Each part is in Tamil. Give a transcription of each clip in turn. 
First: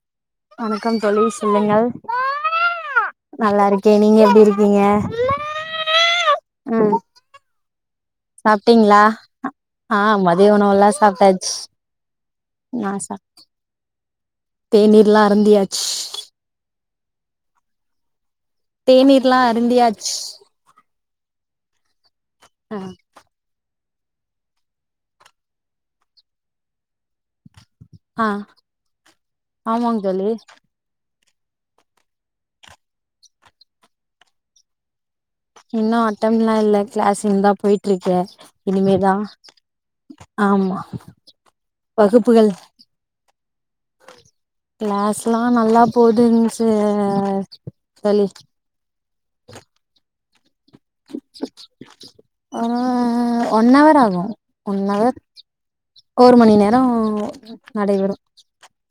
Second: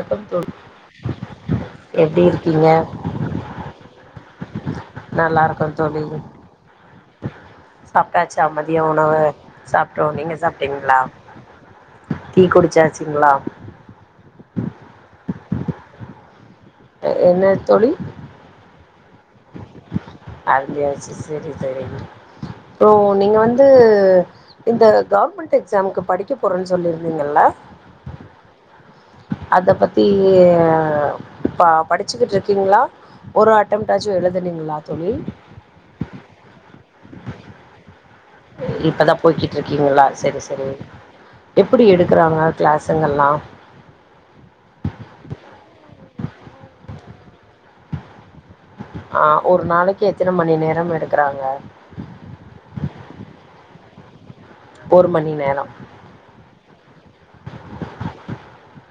வணக்கம் தோழி வணக்கம் தோழி சொல்லுங்கள் எப்டி இருக்கீங்க நல்லா இருக்கே நீங்க எப்டி இருக்கீங்க நல்லா இருக்கோ தோழி ம் சாப்ட்டாச்சா மதிய சாப்ட்டீங்களா உணவு ஆ சாப்ட்டோம் நீங்க மதிய உணவெல்லா சாப்ட்டிங்களா சாப்ட்டாச்சு டீ நா சாப் குடிச்சாச்சிங்களா அருந்தியாச் என்ன தோழி தேநீர்ல்லா அருந்தியா அருந்தியாச்சி சரி சரிங்க ஆ ஓ நீங்க வந்து இது இந்த கவர்மெண்ட் எக்ஸாமுக்கு படிக்க போறேன்னு சொல்லிருந்தீங்கல்ல ஆஹ் அத பத்தி அ ப படிச்சுக்கிட்டு இருக்கீங்களா ஒரு அட்டம்டாச்சும் எழுதுனீங்களா தோழி இன்னு அட்டம்லா இல்ல க்ளஸ்சிங்தா போய்ட்ருக்க இப்பதா போய்கிட்டு இருக்கீங்ளா சரி சரி ஆமா எப்படி எடுக்குறாங்க வகுப்புகள் க்ளசுங்கல்லா போதுன்சு சளி ஆ ஒரு நாளைக்கு எத் எத்தன மணி நே அ ஒன்னவர் ஆகு ஒரு ஒன்னவர் மணி நேரம் ஒரு மணி நே ரோ நடைபெறு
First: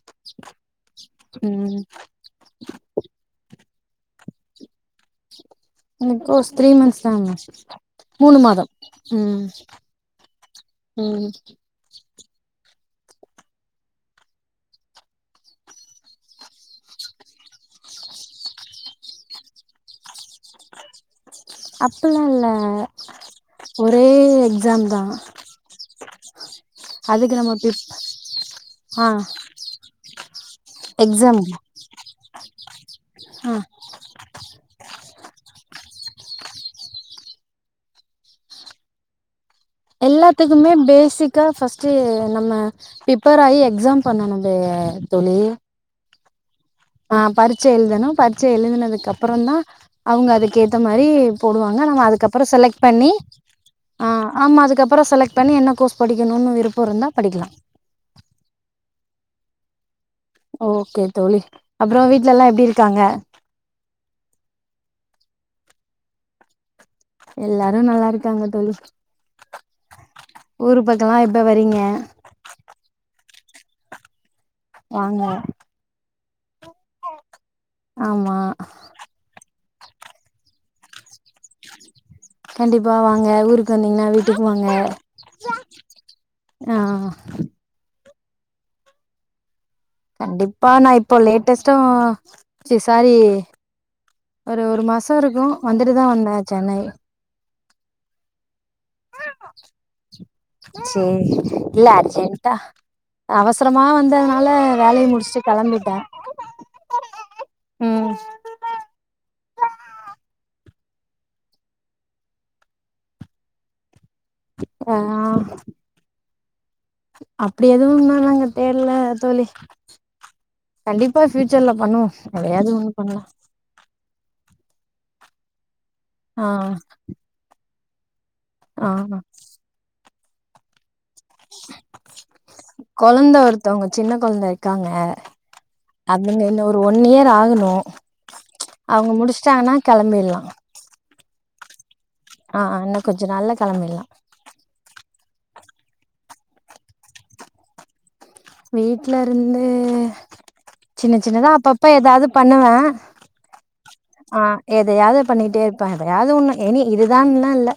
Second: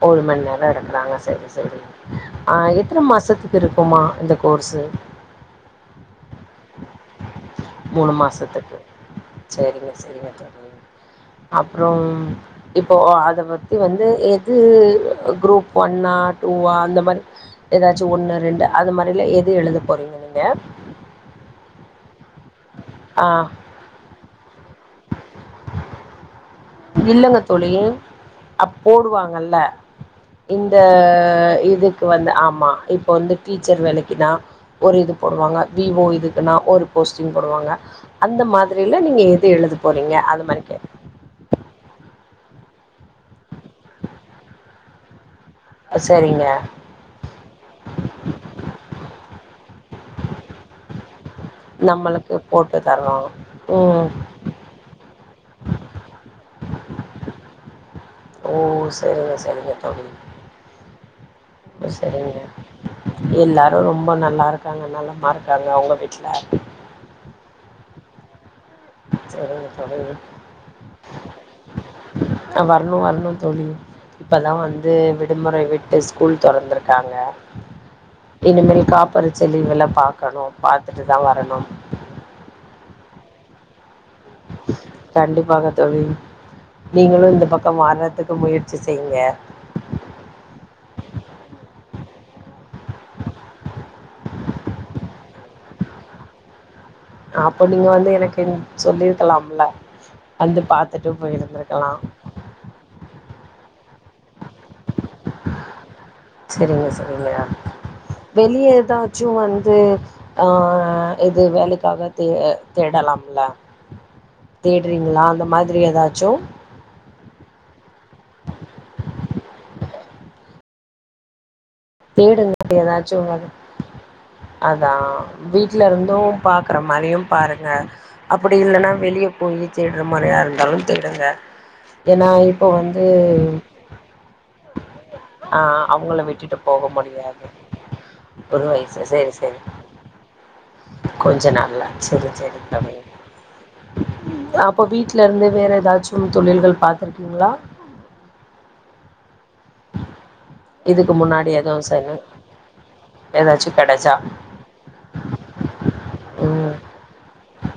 ஒரு மணி நேரோ எடுக்கறாங்க சரி சரி ம் ஆ எத்தன மாசத்துக்கு இருக் ப்பமா இந்த கோர்சு இந்தகோஸ் த்ரீ மந்த்ஸ் தாங்க மூணு மாதம் மாசத்துக்கு ம் செரிங்க செரிங்க தோழி ம் அப்றம் இப்போ அத பத்தி வந்து எது குரூப் ஒன்னா டூவா அந்த மாரி எதாச்சு ஒண்ணு ரெண்டு அது மாரில எது எழுத போறிங்க நீங் க அப்பில்லா இல்ல ஒரே எக்ஸாம்தா இல்லங்க தோழி அ ஆ போடுவாங்கல்ல இந்த எக்ஸாம் இதுக்கு வந்து ஆமா இப்ப வந்து ஆ டீச்சர் வேலைக்குனா ஒரு இது போடுவாங்க வி வோ இதுக்குன்னா ஒரு போஸ்டிங் போடுவாங்க அந்த மாதிரில நீங்க எ எல்லாத்துக்குமே பேசிக்கா ஃபஸ்ட் டு நம்ம ப்ரிப்பேர் ஆயி எக்ஸாம் பண்ணனுங்க தோழி செரிங்க ஆ பரிட்சை எழுதணு பரிட்சை எழுதினதுக்கு அப்புறந்தா அவங்க அதுக்கு ஏத்த மாரி போடுவாங்க நம்ம நம்மளுக்கு அதுக்கப்பற போட்டு செலக்ட் பண்ணி தருவாங்க ம் ஆ ஆமா அதுக்கப்பற செலக் பண்ணி என்ன கோர்ஸ் படிக்கணுனு விருப்ப இருந்தா படிக்கலா ஓ சரிங்க சரிங்க தோழி ஓகே தோழி அப்புறோ வீட்ல செரிங்க எல்லா எப்டி இருக்காங்க எல்லாரு ரொம்ப நல்லாருக்காங்க நலமாருக் காங்க உங்க வீட்ல எல்லாரு நல்லாருக்காங்க தோழி செரிங்க தோழி ஊரு பக்கல்லா எப்ப வரீங்க ஆ வரணு வரணு தோழி இப்பதா வந்து வாங்க விடுமுறை விட்டு ஸ்கூல் தொறந்துருக்காங்க ஆமா இனிமேல் காப்பரிச்ச லீவெலா பாக்கணு பாத்துட்டுதா வரணும் கண்டிப்பா வாங்க ஊருக்கு வந்தி கண்டிப்பாக தோழி ஆ நீங்களு இந்த பக்க வாரத்துக் முயற்சி செய்ங்க கண்டிப்பா நா இப்ப லேட்டஸ்ட்டா ச சாரி ஒரு ஒரு மாச இருக்கு வந்துட்டுதா வந்த சென்னை அப்ப நீங்க வந்து எனக்கு சொல்லிருக்கலாம்ல வந்து பாத்துட்டு சேரி இல்ல போயிருந்திருக்கலா அர்ஜென்ட்டா அவசரமா வந் தனால செரிங்க செரிங்க ம் வெளிய எதாச்சு வந்து ஆ ஆ எது வேலைக்காகது தேடலாமல்ல ஆ தேடுறிங்ளா அந்த மாதிரி எதாச்சு அப்டி எதுவு இன்ன நாங்க தேடுல தோழி கண்டிப்பா ச்சல்ல பண்ணுவோ எதையாது ஒண்ணு பண்லா அதா வீட் வீட்ல இருந்தும் ஆ பாக்குற மாரியு பாருங்க அப்டி ஆ இல்லன்னா வெளியே போயி தேட ற மாரியா இருந்தாலு தேடுங்க ஏனா இப்போ வந்து கொழந்த ஒருத்தவங்க சின்ன கொழந்த இருக்காங்க ஆ அவங்கள அதுங்க விட்டுட்டு இன்னும் போக ஒன் இயர் முடியாது ஆகணு ஒரு வயசு அவங்க சேரி சேரி முடிச்சிட்டாங்கன்னா கெளம்பில்லா கொஞ்ச நாள்ல செரி செரிங் தமி இன்னும் கொஞ்சம் நாள்ல கிளம்பிடலாம் அப்ப வீட்டு வீட்ல இருந்து வேற ஏதாச்சு தொழில்கள் பாத்துருக்கீங்களா வீட்ல இருந்து இதுக்கு சின்ன சின்னதா முன்னாடி எதுவும் அப்பப்ப செய்யல எதாவது பண்ணுவே ஏதாச்சும் கெடச்சா அ எதையாவது பண்ணிட்டே இருப்பே எப்பயாவது ஒண்ணு ம் ஏனி இதுதான்லா இல்ல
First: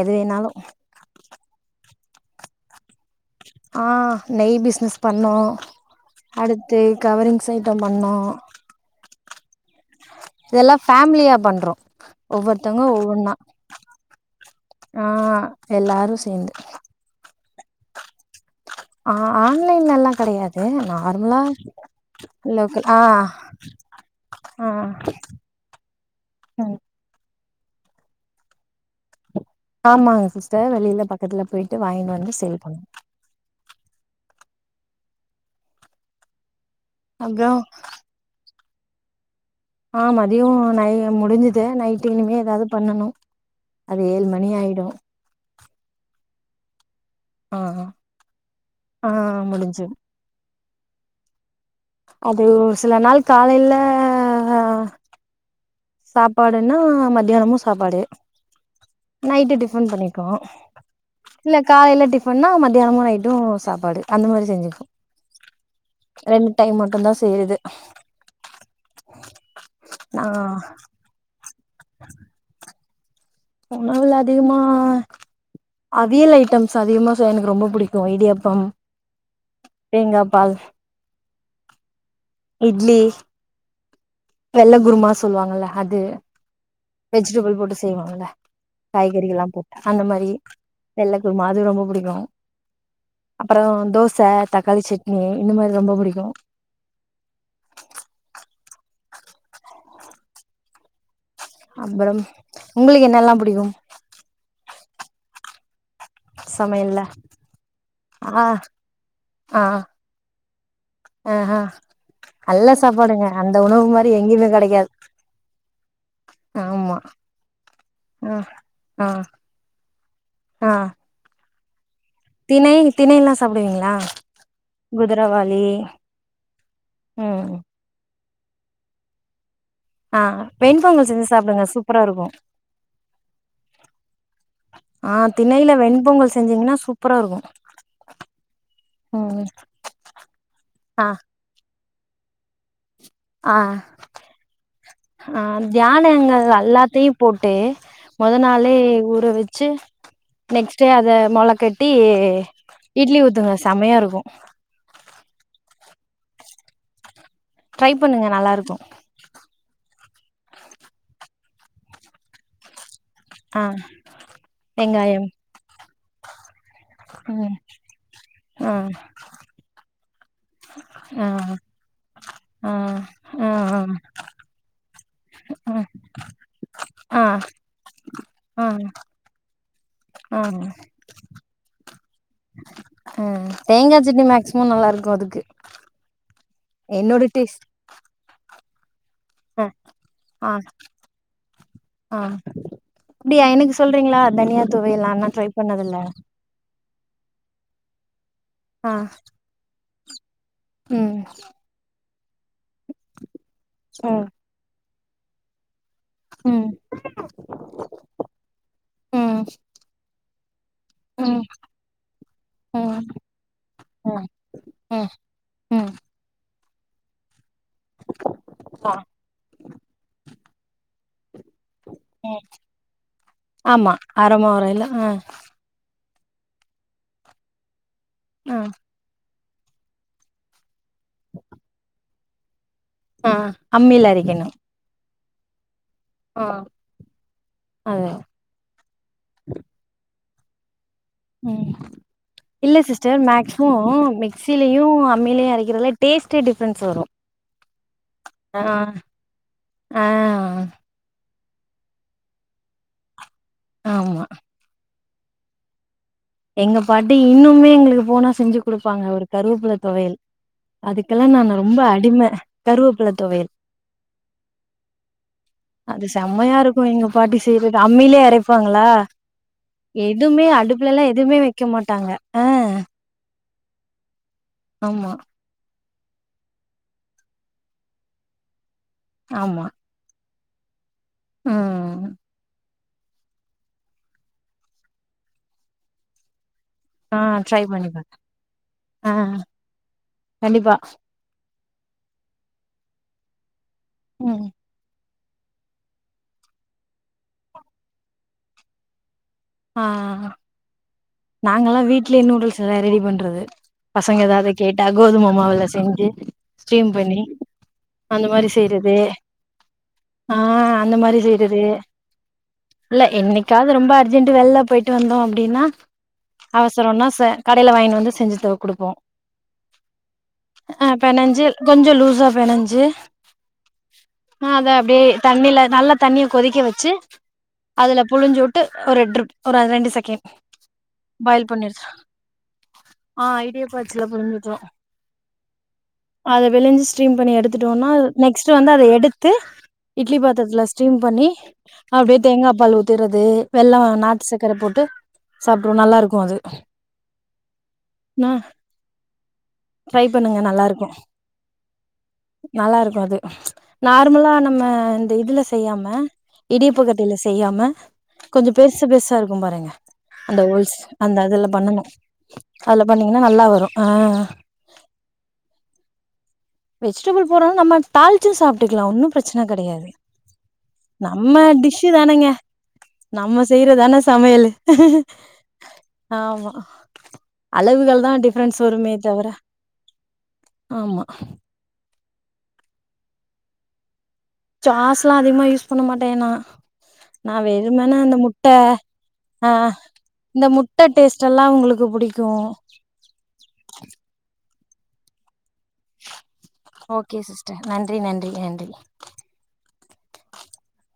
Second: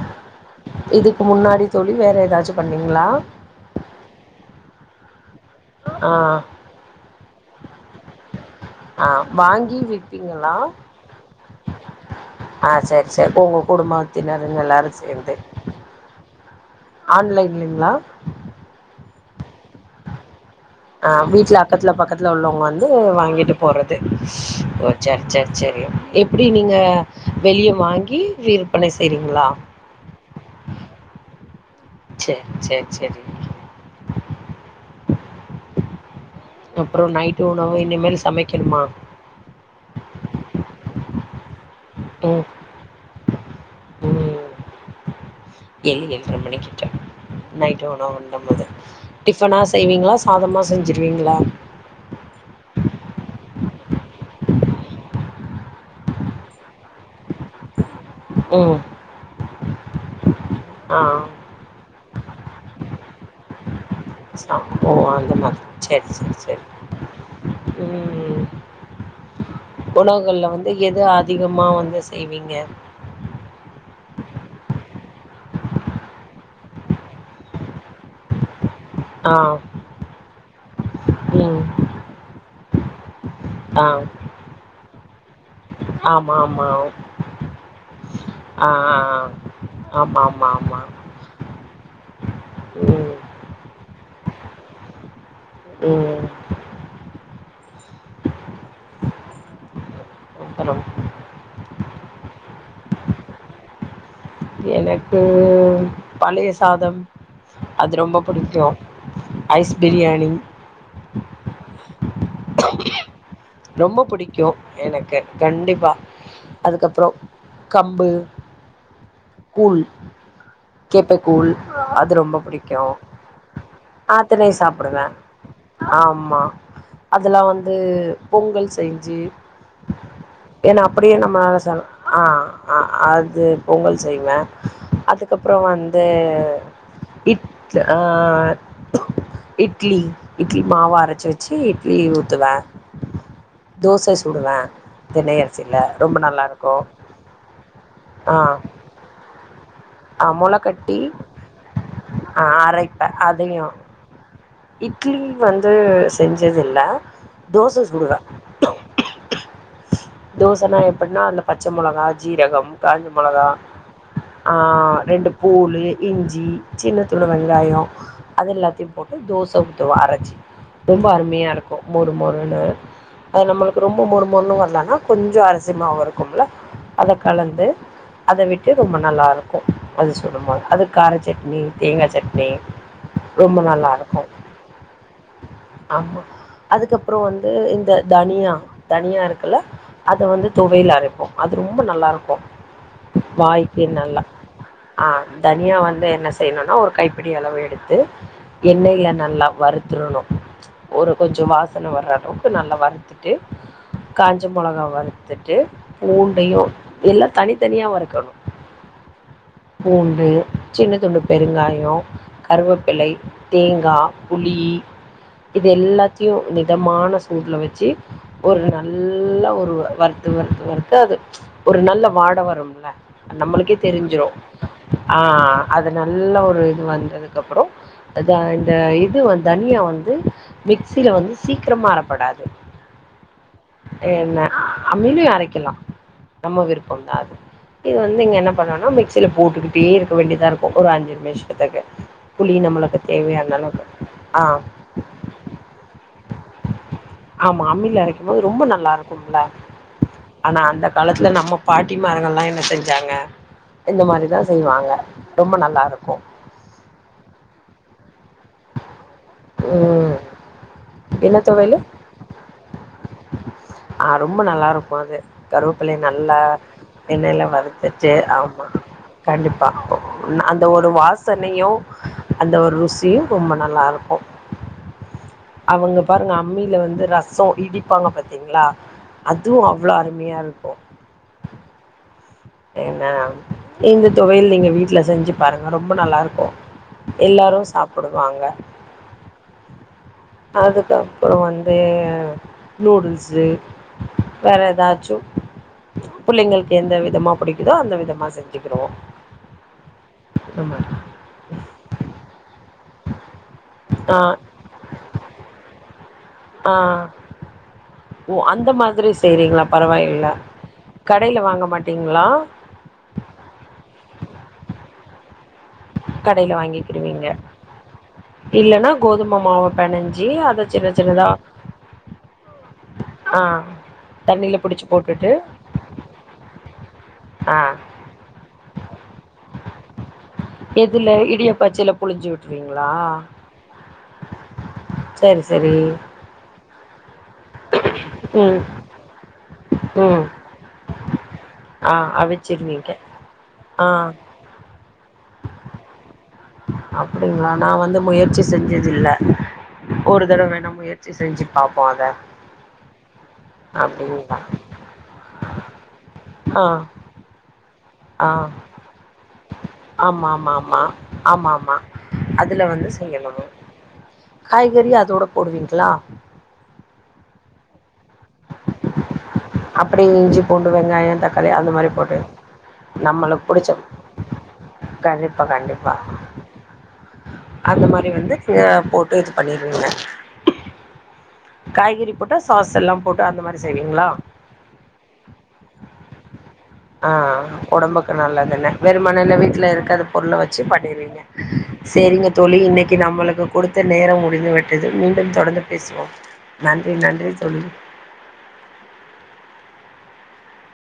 எது வேணாலு இதுக்கு முன்னாடி தோழி வேற ஏதாச்சு பண்ணிங்ளா ஆ நெய் பிசினஸ் பண்ணோ ஆ அடுத்து கவரிங் ஸ்வீட்டு பண்ணோ ஆ வாங்கி விப் இதெல்லா ஃபேமிலியா பண்றோ ஆ ஒவ்வொருத்தவங்க சரி சரி ஒவ்வொன்னா உங்க குடும்பத்தினருங்க எல்லாரு சேர்ந்து ஆ எல்லாரு சேந்து இல்லைங்ளா ஆ ஆன்லைனெல்லா கெடையாது அ வீட்ல அக்கத்துல பக்கத்துல உள்ளவங்க வந்து லோக்கல் ஆ வாங்கிட்டு போறது ஆ ஓ செர் செர் செரி எப்படி ம் நீங்க வெளிய வாங்கி விற்பனை செய்றிங் ஆமாங்க சிஸ்டர் வெளியில பக்கத்துல போயிட்டு வாங்கிட்டு வந்து சரி சேல் பண்ணு சரி சரி அப்புற நைட்டு அப்றோ உணவு இனிமேல் சமைக் கனுமா ஆ மதியோ நை முடிஞ்சுது நைட்டு இனிமே ம் எதாது பண்ணனு அது ஏழு மணி ம் ஆயிடு ஏழு எட்டரை மணிக்கிட்ட ஆ நைட் உணவு உண்டும்போது ஆ டிஃபன்னா முடிஞ்சு செய்வீங்ளா சாதமா செஞ்சுருவிங்களா அபோ சில நாள் காலைல சாப்பாடுன்னா மத்தியானமும் சாப்பாடு ம் நைட்டு டிஃபன் பண்ணிக்கு ஆ இல்ல காலைல டிஃப் பண்ணா மதியானமு நைட்டு சாப் ஓ அந்த மாரி செர் செர் ரெண்டு செர் டைம் மட்டுந்தா செய்றது ம் நா உணவுகள்ல வந்து எது அ திகமா வந்து செய்விங்க உணவுல அதிகமா அவியல் ஐட்டம்ஸ் அதிகமா செய்ய எனக்கு ரொம்ப புடிக் கு இடியப்பம் ஆ தேங்கா பால் ம் இட்லி ஆ வெள்ள குருமா சொல்வாங்கல்ல அது ஆமா ஆமா வெஜிடபிள் போட்டு செய்வாங்கல்ல ஆ ஆ காய்கறி எல்லா போட்டு ஆ அந்த ஆமா மாரி ஆமா ஆமா வெள்ள குருமா அது ரொம்ப புடிக்கு ம் அப்பற தோச தக்காளி சட்னி இந்த மாரி ரொம்ப ம் புடிக்கு அப்புறம் அப்பற உங்களுக்கு என்னல்லா புடிக்கும் எனக்கு பழைய சாதம் சமையல்ல அது ரொம்ப ஆ பிடிக்கு ஆ ஐஸ் பிரியாணி ஆ ஆ நல்ல சாப்பாடுங்க அந்த உணவு ரொம்ப மாரி புடிக்கு எங்கேயுமே கெடைக்காது எனக்கு கண்டிப்பா ஆமா அதுக்கப்பற கம்பு ஆ ஆ கூழ் ஆ கேப்பைக்கூழ் அது ரொம்ப திணை பிடிக்கு திணைல்லா சாப்டுவீங்களா ஆ தினை சாப்பிடுவே குதிரவாளி ஆமா அதுல்ல ம் வந்து பொங்கல் செஞ்சு ஆ ஏன்னா வெண்பொங்கல் அப்படியே செஞ்சு நம்மனால சாப்டுங்க சா சூப்பரா ஆ இருக்கு அ அது பொங்கல் செய்வே ஆ அதுக்கப்புற திணையில வந்து வெண்பொங்கல் செஞ்சீங்கன்னா சூப்பரா இருக்கு இட் ஆ ம் இட்லி இட்லி மாவ அரைச்சு வெச்சு இட்லி ஊத்துவ அ தினை ஆ அரிசில ரொம்ப நல்லா தியானியங்கள் இருக்கு எல்லாத்தையு போட்டு மொத நாளே ஊற வெச்சு திங்ஸ் அ மொளகட்டி ஆ அரைப்பே இட்லி ஊத்துங்க அதையூ செமையா இருக்கு இட்லி வந்து செஞ்சதில்ல தோச ட்ரை பண்ணுங்க நல்லாருக்கூ தோசனா எப்டின்னா அதுல பச்ச மொளகா ஜீரகம் காஞ்ச மொளகா ஆ ஆ வெங்காயம் ரெண்டு பூளு இஞ்சி சின்ன தூளு ம் வெங்காயோ அது ஆ எல்லாத்தையு போட்டு தோச ஊத்த ஒ அரச்சி ரொம்ப ஆ அருமையாருக்கூ மொறு மொறுனு ஆ அது ஆ ஆ நம்மளுக்கு ரொம்ப மொறு மொறுனு வரலன்னா கொஞ்சோ ஆ அரிசிமாவு இருக்கும்ல அத ஆ கலந்து அத ஆ விட்டு ரொம்ப நல்லார் [inaudible] அது ஆ சுடுமோ அது கார சட்னி தேங்கா சட்னி ஆ ரொம்ப தேங்கா நல்லாருக்கூ சட்னி மேக்சிமம் நல்லா இருக்கு அதுக்கு ஆமா அதுக்கப்றோ என்னோட வந்து டேஸ்ட் இந்த தனியா தனியாக இருக்குல்ல ஆ அத வந்து ஆ துவையல் அரைப்போ அது ரொம்ப ஆ நல்லாருக்கூ அப்டியா எனக்கு வாய்க்கு சொல்றீங்களா நல்லா தனியா ஆ துவையலா நா ட்ரை தனியா பண்ணதில்ல வந்து என்ன செய்யணுனா ஒரு கைப்பிடி அளவு எடுத்து ஆ எண்ணெயில நல்லா வறு த்துரணூ ஒரு ம் கொஞ்சோ வாசன வர்ற ரொக்கு நல்லா வ த்துட்டு ம் காஞ்ச மொளகா வறு துட்டு பூண்டையூ ம் எல்லா தனித்தனியா வறுக்கணூ ம் ம் பூண்டு சின்ன துண்டு பெருங்காயோ ம் கருவேப்பிலை தேங்கா ம் புளி ம் இது ம் எல்லாத்தியூ மிதமான ஸ் சூடுல வச்சு ஒரு ஆ நல்ல ஒரு வறுத்து வறுத்து வறுத்து அது ஒரு நல்ல வாட ம் வரும்ல நம்மளுக்கேத் ஆமா தெரிஞ்சிரூ அரமா வரையில ஆ அது நல்ல ஒரு இது வந்ததுக்கப்றோ அதா ஆ இந்த இது வந் தனியா வந்து மிக்சில வந்து சீக்கிரமா அரபடாது ஆ அம்மில அரைக்கணூ கடைக்கலாம் நம்ம விருப்பம் தான் அது இது அது வந்து இங்க என்ன பண்ணன மிக்சியில போட்டுக்கிட்டே இரு க்க வேண்டியதாயிருக்கும் ஒரு அஞ்சு ம் நிமிஷத்துக்கு புளி இல்ல நம்மளுக்கு சிஸ்டர் தேவையான அளவுக்கு மேக்சிமம் ஆஹ் மிக்சிலயு அம்மிலயு அரைக்கிறதுல டேஸ்ட்டே டிஃப்ரென்ஸ் வரு ஆமா அம்மியில அரைக்கும்போது ஆ ரொம்ப நல்லா இருக்கும்ல ஆ ஆனா அந்த காலத்துல நம்ம பாட்டிமாரங்க எல்லா என்ன செஞ்சாங்க இந்த ஆமா மாரிதான் செய்வாங்க ரொம்ப நல்லா இருக்கும் எங்க பாட்டி இன்னுமே எங்களுக்கு போனா செஞ்சு கொடுப்பாங்க அவர் கருவேப்பல ம் தொவையல் அதுக்கெல்லாம் என்ன நான் துவையல் ரொம்ப அடிமை கருவேப்பல தொவையல் ஆ ரொம்ப நல்லாயிருக்கும் அது கருவேப்பிலைய அது நல்லா செம்மையா இருக்கும் எங்க பாட்டி எண்ணெயில் செய்றது வறுத்துட்டு அம்மியிலே ஆமாம் அரைப்பாங்களா எதுவுமே அடுப்புல எல்லா சனையும் அந்த ஒரு ருசி ரொம்ப நல்லாயிருக்கும். ஆமா. அவுங்க பாருங்க அம்மியில வந்து ரசோ இடிப்பாங்க பாத்தீங்களா. அதுவும் அவ்ளோ அருமையா இருக் கும் உஹம். என்ன இந்த தொவையில் நீங்க வீட்டுல செஞ்சு பாருங்க ரொம்ப நல்லா இருக்கும். ஆ ட்ரை எல்லாரும் பண்ணி பாருங்க சாப்டுவாங்க. ஆ கண்டிப்பா அதுக்கப்புறம் வந்து. அது நூடுல்ஸு. ம். வேற எதாச்சும். பிள்ளைங்களுக்கு எந்த விதமா. பிடிக்குதோ அந்த விதமா செஞ்சுக்கிருவோம். ஆமா. நாங்க எல்லாம் வீடலேயே நூடுல்ஸ் எல்லாம் ரெடி பண்றது. பசங்க ஆ எதாவது கேட்டா கோதுமை மாவுல செ ஞ்சு. ஆ ஸ்டிரீம் பண்ணி. அந்த ஓ மாரி செய்யறது. மாதிரி செய்றீங்களா பரவாயில்ல ஆஹ் அந்த மாரி கடையில செய்யறது. வாங்க மாட்டீங்களா இல்ல என்னைக்காவது ரொம்ப அர்ஜென்ட் வெளில்ல போயிட்டு வந்தோம். அப்படின்னா. கடையில அவசரம்னா வாங்கிக்கிருவீங்க ச கடையில வாங்கினு வந்து செஞ்சு த இல்லன்னா கொடுப்போம். கோதும மாவ பெனஞ்சி அத சின்ன அஹ் சின்னதா பனஞ்சு கொஞ்சம் லூஸா பனஞ்சு ஆ ஆஹ் தண்ணில அத புடிச்சு அப்படியே போட்டுட்டு தண்ணில நல்ல தண்ணிய கொதிக்க வச்சு ஆ அதுல புழிஞ்சுட்டு ஒரு ட்ரிப் ஒரு ரெண்டு செகண்ட். எதுல பாயில் இடியாப்ப பண்ணிரு அச்சுல புழிஞ்சு விட்டுவீங்களா ஆ இடியாப்ப அச்சுல புழிஞ்சு விட்ருவோ சரி சரி. Lens stream. பண்ணி எடுத்துட்டோம்னா நெக்ஸ்ட் ம் வந்து அத எடுத்து. இட்லி ம் பாத்திரத்துல ஸ்டீம் பண்ணி ஆ அப்படியே தேங்காய் பால் அவிச்சிருவீங்க ஊத்துறது வெள்ளம் ஆ நாட்டு சக்கரப்போட். பொட்டு சாப்ட்றுவோ நல்லாருக் கு அது அப்டிங்களா நா வந்து ந முயற்சி செஞ்சதில்ல ட்ரை ஒரு பண்ணுங்க தடவ வேணா நல்லாருக்கு முயற்சி செஞ்சு பாப்போ அத நல்லாருக்கு அது நார்மலா அப்டிங்களா நம்ம இந்த இதுல செய்யாம ஆ இடியப்பகட்டைல செய்யாம ஆ கொஞ்சொ பெருசு பெருசா இருக்கு பாருங்க ஆமா அந்த ஓல்ஸ் ஆமா அந்த அதுல ஆமா பண்ணனு அதுல வந்து பண்ணீங்கன்னா செய்யணு நல்லா வரு ஆ காய்கறி அதோட போடுவிங்ளா வெஜிடபிள் போட்றது நம்ம தாள்ச்சு சாப்டுக்லா ஒன்னு பிரச்ன கெடையாது அப்படியே இஞ்சி பூண்டு வெங்காயம் நம்ம தக்காளி அந்த டிஷ்ஷு மாரி போட்டு தானேங்க நம்ம நம்மளுக்கு புடிச்ச செய்றதானே சமையலு கண்டிப்பா கண்டிப்பா ஆமா அந்த அளவுகள் மாரி தா வந்து டிஃப்ரன்ஸ் அ வருமே போட்டு தவர இது பண்ணிருவீங்க ஆமா காய்கறி போட்டா சாஸ் எல்லா போட் டு அந்த மாரி செய்விங்ளா சாஸ்லா அதிகமா யூஸ் பண்ண மாட்டே நா நா ஆஹ் வெறுமன ஒடம்புக்கு இந்த முட்ட நல்லதுன்னு வெறுமன ந ஆ வீட்ல இருக்கத பொருள இந்த வச்சு முட்ட பண்ணிர்விங்க டேஸ்ட் எல்லா உங்களுக்கு புடிக்கு செரிங்க தோழி இன்னைக்கு நம்மளுக்கு குடுத்த நேரோ முடிந்து விட் இது மீண்டும் தொடந்து பேசுவோ நன்றி ஓகே நன்றி தோழி சிஸ்டர் நன்றி [unintelligible]